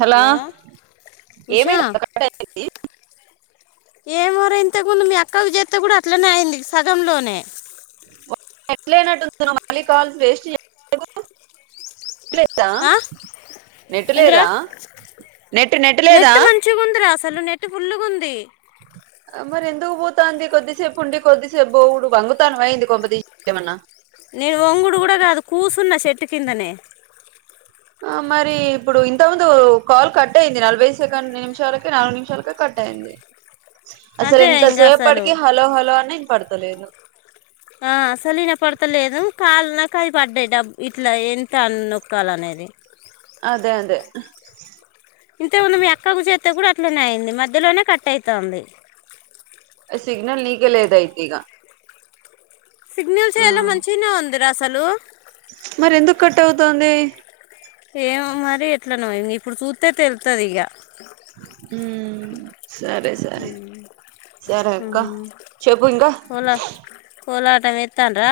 Hello Usha ఏమైనా ఏమో రా ఇంతకుందు మీ అక్కకు చేత్తే కూడా అట్లనే అయింది సగంలోనే ఎట్లయినట్టు తను మళ్ళీ కాల్స్ వేస్ట్ చేయలేవు ద ఆ? ఏందిరా నెటులేదా నెట్ నెట్టు లేదా నెట్ మంచిగా ఉందిరా అసలు నెట్ ఫుల్లుగు ఉంది మరి ఎందుకు పోతాంది కొద్దిసేపు ఉండి, కొద్దిసేపు బోవుడు వంగుతానవా ఎయింది కొంపదిసి ఏమన్నా నేను వంగుడు కూడా కాదు కూర్సున్న చెట్టు కిందనే అ మరి ఇప్పుడు ఇంత ముందు కాల్ కట్ అయింది, నలభై సెకండ్ నిమిషాలకి నాలుగు నిమిషాలకి కట్ అయింది. అసలు అదే ఇంకా అసలు ఎంతసేపటికి హలో హలో అని పడుతలేను ఆ అసలు విన పడతలేదు కాల అవి పడ్డాయి డబ్ ఇట్లా ఎంత అ నొక్కాల అనేది అదే అదే ఇంతేముంది మీ ఎక్కకు చె మత్త కూడా అట్లనే అయింది మధ్యలోనే కట్ అయితాంది. సిగ్నల్ నీకే లేద్ అయితే ఇగ సిగ్నల్స్ ఎలా మంచిన ఉం దరాసలు మరి ఎందుకు కట్ అవుతుంది ఏమో మరి ఎట్లా న ఇ ఇప్పుడు చూస్తే తెలుతది ఇక మ్ సరే సరే సరే అక్క ఉమ్. చెప్పు ఇంకా కోలా కోలాటం ఇత్తాంరా.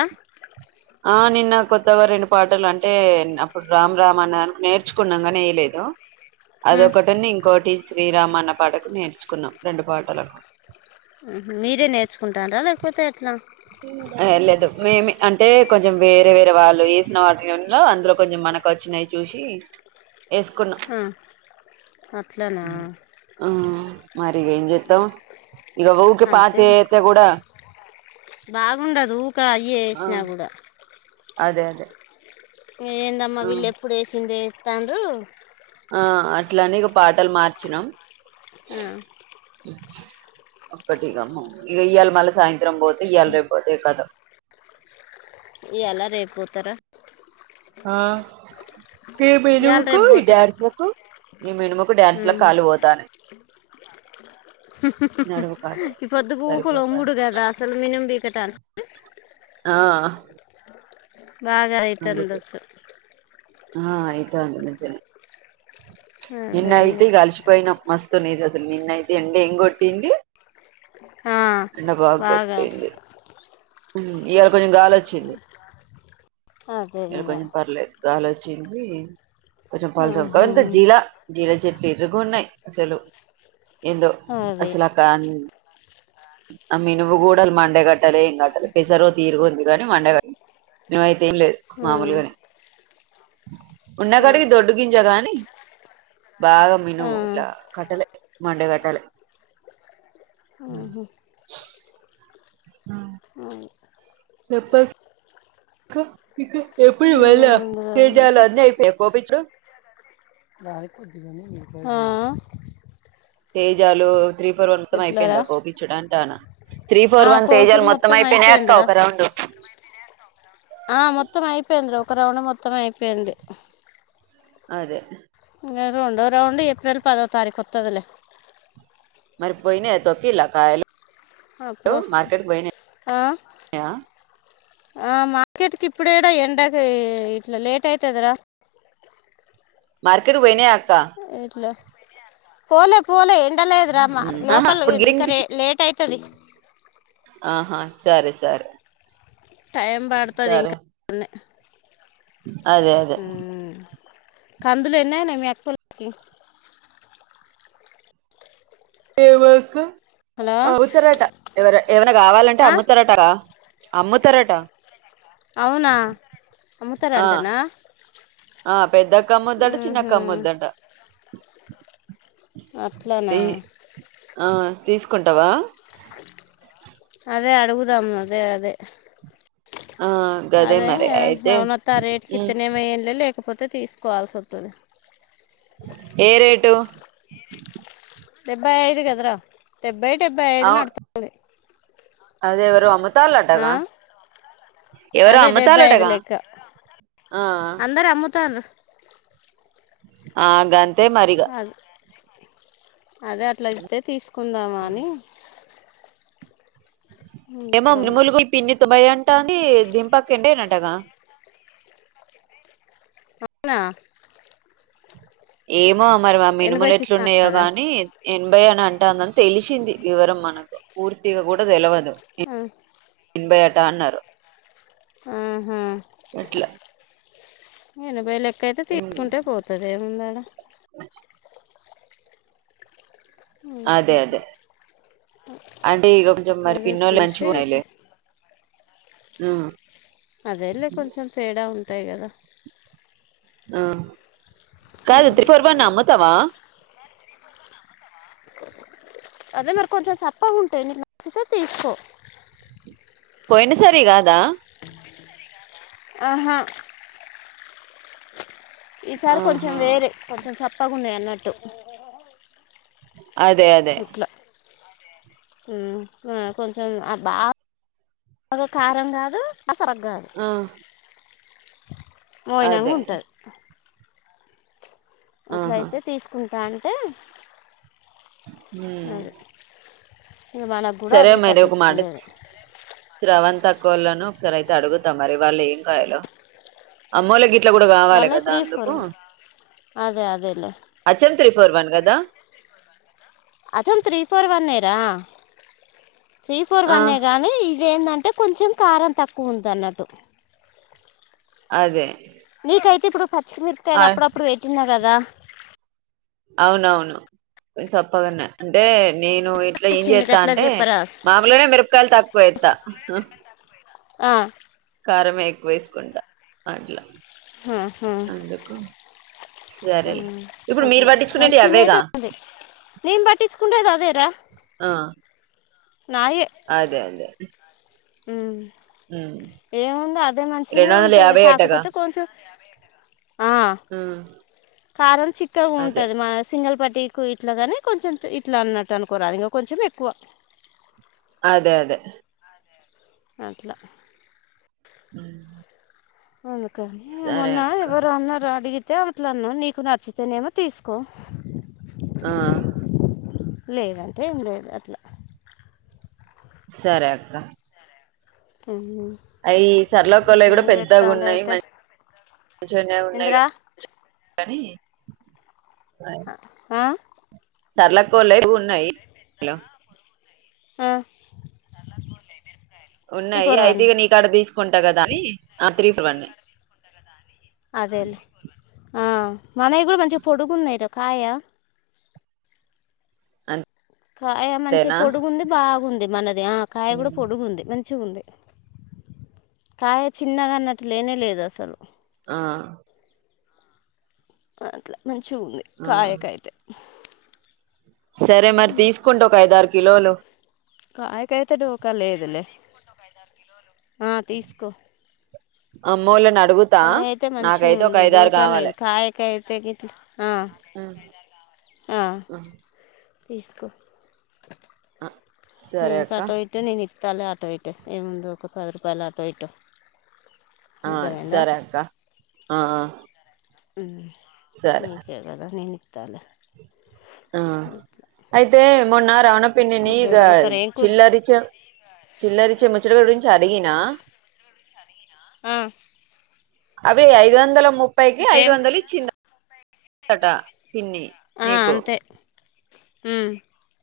న్న కొత్తగా రెండు పాటలు అంటే అప్పుడు రామ్ రామ్ అన్నా నేర్చుకున్నాం కానీ ఏయ లేదు. ఉమ్, అదొకటి ఉంది. ఇంకోటి శ్రీరామ అన్నా పాటకు నేర్చుకున్నాం రెండు పాటలకు. మీరే నేర్చుకుంటార్రా లేకపోతే ఎట్లా. ఏ లేదు మేమే. అంటే కొంచెం వేరే వేరే వాళ్ళు ఎసిన వాటిలో అందులో కొంచెం మనకు వచ్చినయి చూసి ఎసుకున్నాం. ఆ, అట్లానా ఆ మరి ఇగా ఏంచెత్తం. ఇగ ఊకె అంతే పాతయి ఎత్తే కూడా బాగుండదు ఊకా అయే ఆ ఎసినా కూడా అదే అదే ఏందమ్మా ఆ వీళ్ళు ఎప్పుడు ఎసిందె ఎ తాండ్రూ ఆ అట్లాని ఇగా పాటలు మార్చినం. ఒక్కటి ఇగా ము ఇగ ఇయల మల్ల సాయం త్రం పోతే ఇయలరేపు పోతే కతం. ఇయ్యాలా రేపు పోతరా. ఆ ఈ ఇవాళ మినుముకు రేపు ఈ పోతారు డ్యాన్సులకు ఈ మినుముకు డ్యాన్సులకు ఉమ్. కాల్లు పోతన్నయి. కాలు [inaudible] ఈ సరిపోతాంది పొద్దుగూకులొమ్ముుడు కదా అసలు మినుం పీకటానికి ఆ అ బాగా అందుకు అయితుందొచ్చు. ఆ అయితాంది మంచిగనే అదే నిన్నయితే ఇంకా ఇగా అలిసిపోయినం. మస్తున్నయి ఇగా అసలు నిన్న ఐతే ఎండ ఎంగొట్టింది. ఆ, ఎండ బాగ బాగా గొట్టింది. హ్ ఇయాళ కొంచెం గాలి వచ్చింది. అదే ఇయాలా ఇంకా కొంచెం పర్లేదు గాలి చ్చింది కొంచెం పల్చగా గది ఉహుం. అంతా జిలా జిలా చె ఇరుగున్నయి అసలు ఎందో అదే అసలాకాని ఆ మినువు కూడా మండే కట్టలె ఏం కట్టలె. పెసరు ఓ తీరుగుంది కాని మండే క మేంఅయితే ఏం లేదు మామూలు ఉమ్. గనె ఉన్న అదే కాడికి దొడ్డు గింజ కాని బాగా ఆ, మినుము ఇట్లా కట్టలే మండే కట్టలె. ఆ చెప్పు ఏముందిరా ఇది చెప్పు. [unintelligible] అ తేజాలు త్రీ ఫోర్ వన్ మొత్తం ఎట్లారా అయిపోయిందా కోపిచ్చడ అంటా అనా త్రీ ఆ, ఫోర్ వన్ కోసుడు తేజాలు మొత్తం అయిపోయినాయి అక్క అయిపోయిందిరా ఒక రౌండు ఆ, మొత్తం అయిపోయిందిరా ఒక రౌండ్ మొత్తం అయిపోయింది అదే రెండో రౌండ్ ఏప్రిల్ పదో తారీఖు వస్తుందిలే మరి పోయినయా తొక్కిల కాయలు అప్పుడు మార్కెట్ పోయినాయా ఆ ఆ మార్కెట్కి ఇప్పుడాడ ఎండక ఇట్లా లేట్ అయితదిరా మార్కెట్ పోయనయ ఇట్లా పోలే పోలే ఎ లేదు రామ్మ ఆహా లోపల ఇప్పుడు ఇంక గిరింగ్ లేట్ అయి చది ఆహా సరే సరే టైం బడుతది సరే ఇంకా అదే అదే ఉమ్. కందులు ఎన్నయినయ్ మీ అక్కోళ్ళకి ఏవక హలో ముత్తరాట ఎవ ఏవైనా గావాలంటే ఆ అమ్ముత్తరాటగా అమ్ముతరట అవునా అమ్ముతార ఆ అంటేనా ఆ పెద్దక్క మ్ముద్దట చిన్నక్క మ్ముద్దట అట్లన తీ ఆ తీసుకుంటావా అదే అడుగుదాం అదే అదే ఆ గదే అదే మరి అయితే అవునత్తా రేట్ ఉమ్ కిత్తనేమల్లే లేకపోతే [unintelligible] తే తీసుకోవాల్సి ఒత్తుది ఏ రేటు డెబ్బై ఐదుగదరా డెబ్బై డెబ్బై ఐదు నడుతుంది అదే ఎవరో ఆ తలటగా ఎవరు అదే డెబ్బై ఐదు అమ్ముతళటగా లెక్క ఆ అందరు అమ్ముతాండ్రు ఆ గన్ [inaudible] తె మారీగా అదే అదే అట్లాయితే తీసు కుందామాని ఏమొ ఇంట్లోనే ములు పిన్నితో భయాం [inaudible] [unintelligible] టంది దింపక్ ఎంటెనటగా [inaudible] అవునా ఏ మో మరి ఆ మినుములు ఎనభైకి ఎట్లు ఇస్తాను ఉన్నాయో కదా గాని ఎనభై అనీ అన్ [unintelligible] టాంగ తెలిసింది వివరం మనకు పూర్తిగా కూడా తెలవదు ఆ ఎన్బయాట అన్నారు ఆహా అట్లా ఎనబాయ్ లేక్ క్కైతే ఉమ్. తీసుకుంటే పోతది ఏముందడ అదే అదే అంటే ఈ కొంచెం [unintelligible] మరి అదే పిన్నోళ్లు లే చూసి మంచిగున్నాయి లే తీ- ఆ అదేలే కొంచెం తేడా ఉ టై కద ఆ కాదు త్రి పర్ [inaudible] న అమ్ముతవా అదే మరి కొంచెం సప్పగుంటయి నీకు నచ్చితే తీసుకో పోయిన సారియి కాదా ఆహా ఈసారి కొంచెం ఆహా వేరే కొంచెం సప్ప గున్నయన్నట్టు [inaudible] అదే అదే హు అ కొంచెం ఆ బాగాగా కారం కాదు అ సరగ్గాదు ఆ అదే మోయినంగుంటది అట్ల ఆహా అయితే తీసుకుం టంటే ఊ ఇక మనకు కూడా సరే అదే మరి ఒక మాట పట్టించుకునేది స్రవంతి ఆ క్క లని ఒకసారి అయితే అడుగుతా మరి వాళ్ళు ఏం కాయలో అమ్మలకి ఇంట్లో కూడా కావాలి వాళ్ళవి కదా త్రీ అందుకు ఫోర్ అదే అదేలే హచ్ఎం త్రీ ఫోర్ వన్ కదా అచం త్రీ ఫోర్ వన్ ఎరా త్రీ ఫోర్ ఆ వన్ ఏ గాని ఇదేందంటే అంటే కొంచెం కారం తక్కువ ఉంది అన్నట్టు అదే నీకైతే ఇప్పుడు పచ్చిమిరకాయలు ఆ ఆప్పుడప్పుడు పెట్టినా కదా దా అవునవును చప్పగున్నాయి అంటే నేను ఇట్లా ఏం వచ్చింది చేస్తా అట్లా అంటే చెప్పరా మామూలునే మిరపకాయలు తక్కు పోయత్త ఉ ఆ కారమే ఎక్కువ వేసుకుంటా అట్లా హా హా అందుకు ఆ సరేలే ఇప్పుడు మీరు అట్లా పట్టించుకునేటివి మంచిగానే అవేగా ఉంటది నేను పట్టించుకునేది అదేరా ఆ అదే అదే ఉ ఉమ్. ఏముందో అదే మంచిగానే రెండు వందల ఉంటది యాభై అటగా కాకపోతే కొంచెం ఆ ఉమ్, కారం చిక్కగా అదే ఉంటది మ సింగల్ పట్ కు ఇట్లాగానే కొంచెం ఇట్లా అన్నట్టు అనుకోరా అది ఇంకా కొంచెం ఎక్కువ అదే అదే అట్లా ఉ అందుకని మొన్నా ఎవరు అన్నారు రా అడిగి అయితే అట్లన్న నీకు నచ్చితేనేమో తీసుకో ఆ లేదంటే ఏం లేదు అట్లా సరే అక్క ఆ అవి సరళ అక్కా వాళ్ళవి కూడా పెద్దగా ఉన్నాయి అయితే మంచి మంచిగానే ఉన్నాయి ఇందిరా కానీ హా సరళ అక్కా వాళ్ళవి ఉన్నాయి ఆ ఈ ఉన్నాయి అయితే పొరవాన్ని ఇక నీకాడ తీసుకుంటా కదా అని త్రీ టు వన్ ఏ అదేలే ఆ మనవి కూడా కుంచం పొడుగు ఉన్నాయి రా కాయ అం కాయ మంచి పొడుగుంది బాగుంది మన ఆ కాయ కూడా పొడుగు ఉంది మ మచ్చి ఉంది కాయ చిన్నగా అన్నట్టులేనే లేదు అసలు ఆ అట్లా మంచి ఉంది ఆ కాయక అయితే సరే మరి తీసుకుంటే ఒక ఐదురు కిలోలు కాయకి అయితే దోకా లేదులే తీసుకు ఆ మూలాన కాయ అయితే మంచిగా ఉంది కావాలి దోకలేదు కాయకి అయితే గిట్ల తీసుకో అహా నీకు అటు అయితే నేను ఇత్తలే ఆటో ఇట ఏముందు ఒక పది రూపాయలు ఆటో ఇటో ఆ సరే అక్క ఆ అహా సరే నీకు కథ నే తాలే ఆ అయితే మొన్న రాను పిన్నిని ఇంకేం చేస్తారు ఏం కూర చిల్లరిచ చిల్లరిచ ము చిచ్చ గురించి అడిగినా ఆ అవి ఐదు వందల ము ప్పైకి అయితే ఐదు వందలు ఇచ్చింది ఆ తట పిన్ని నీకు మ్మ్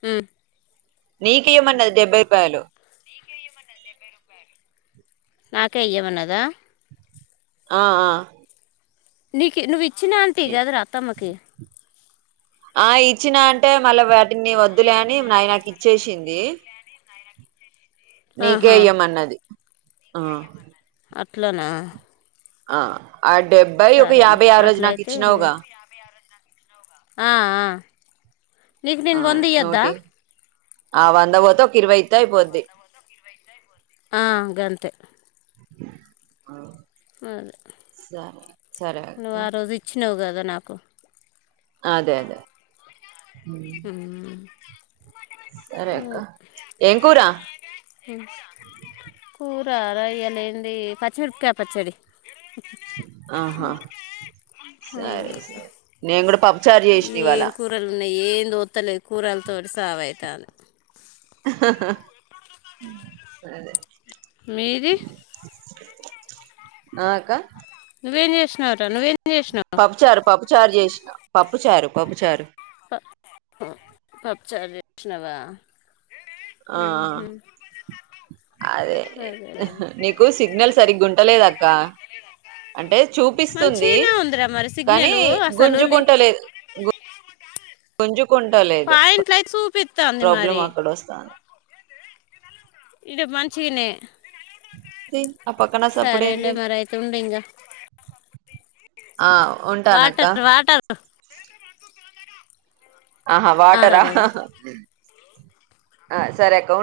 మ్మ్ నీకు ఇయ్యమన్నది డెబ్బై రూపాయలు. నాకే ఇయ్యమన్నదా. ఆహ్ ఆహ్. నీకే నువి. ఇచ్చిన అంటివి కదరా అత్తమ్మకి. ఆహ్ ఇచ్చినా అంటే మళ్ళా వాటిని వద్దులే అని నావి నాకు ఇచ్చేసింది. నీకే ఆహా ఇయ్యమన్నది. ఆహ్ అట్లానా. ఆహ్. ఆహ్ డెబ్బై ఒక యాభై. ఆ రోజు నాకు ఇచ్చినావుగా. ఆహ్ ఆహ్. నీకు ఆ నేను వంద ఇయ్యోద్దా. నూటి ఆ వంద పోతే ఒక ఇరవై ఇత్తే అయిపోద్ది. ఆహ్ గంతే. ఆహ్ అదే అక్క నువ్వు ఆ రోజు ఇచ్చినావు కదా. సార్ నాకు. అదే అదే. ఉమ్ సరే అక్క ఏం కూరా. అరే ఇయ్యాల ఏంది పచ్చిమిరపకాయ పచ్చడి. ఆహా అవును. సరే సరే నేను కూడా. పప్పు చారు చేసిన ఇవాళ. ఏందోత్తాలేదు కూరలతోటే సావుఅయితంది. సరే. మీది. ఆహ్ అక్క. నువ్వేం చేస్తున్నావ్ రా నువ్వేం. చేసినావు పప్పు, చారు పప్పు. చారు చేసిన పప్పు చారు, పప్పు చారు. పప్పు చారు జేష్నవా. ఆహ్ ఆహ్ అదే నీకు సిగ్నల్ సరిగ్గా ఉం. ఉంటలేదక్కా. అంటే చూపిస్తుంది మంచిగానే ఉందిరా మరి కానీ సిగ్నల్ అసలు లే- గుంజుకుంటలేదు గుం. కొంజుప్. పాయింట్ లైకి చూపి ప్రాబ్లమ్ అక్కడ వస్తా ఆ ఇడ మంచిగానే ఇ సరేలే మరి అయితే ఉండ ఇంకా ఆ ఉంటానక్క వాటర్ వాటర్ ఆహా వాటరా సరేరా ఆ సరే అక్క ఉం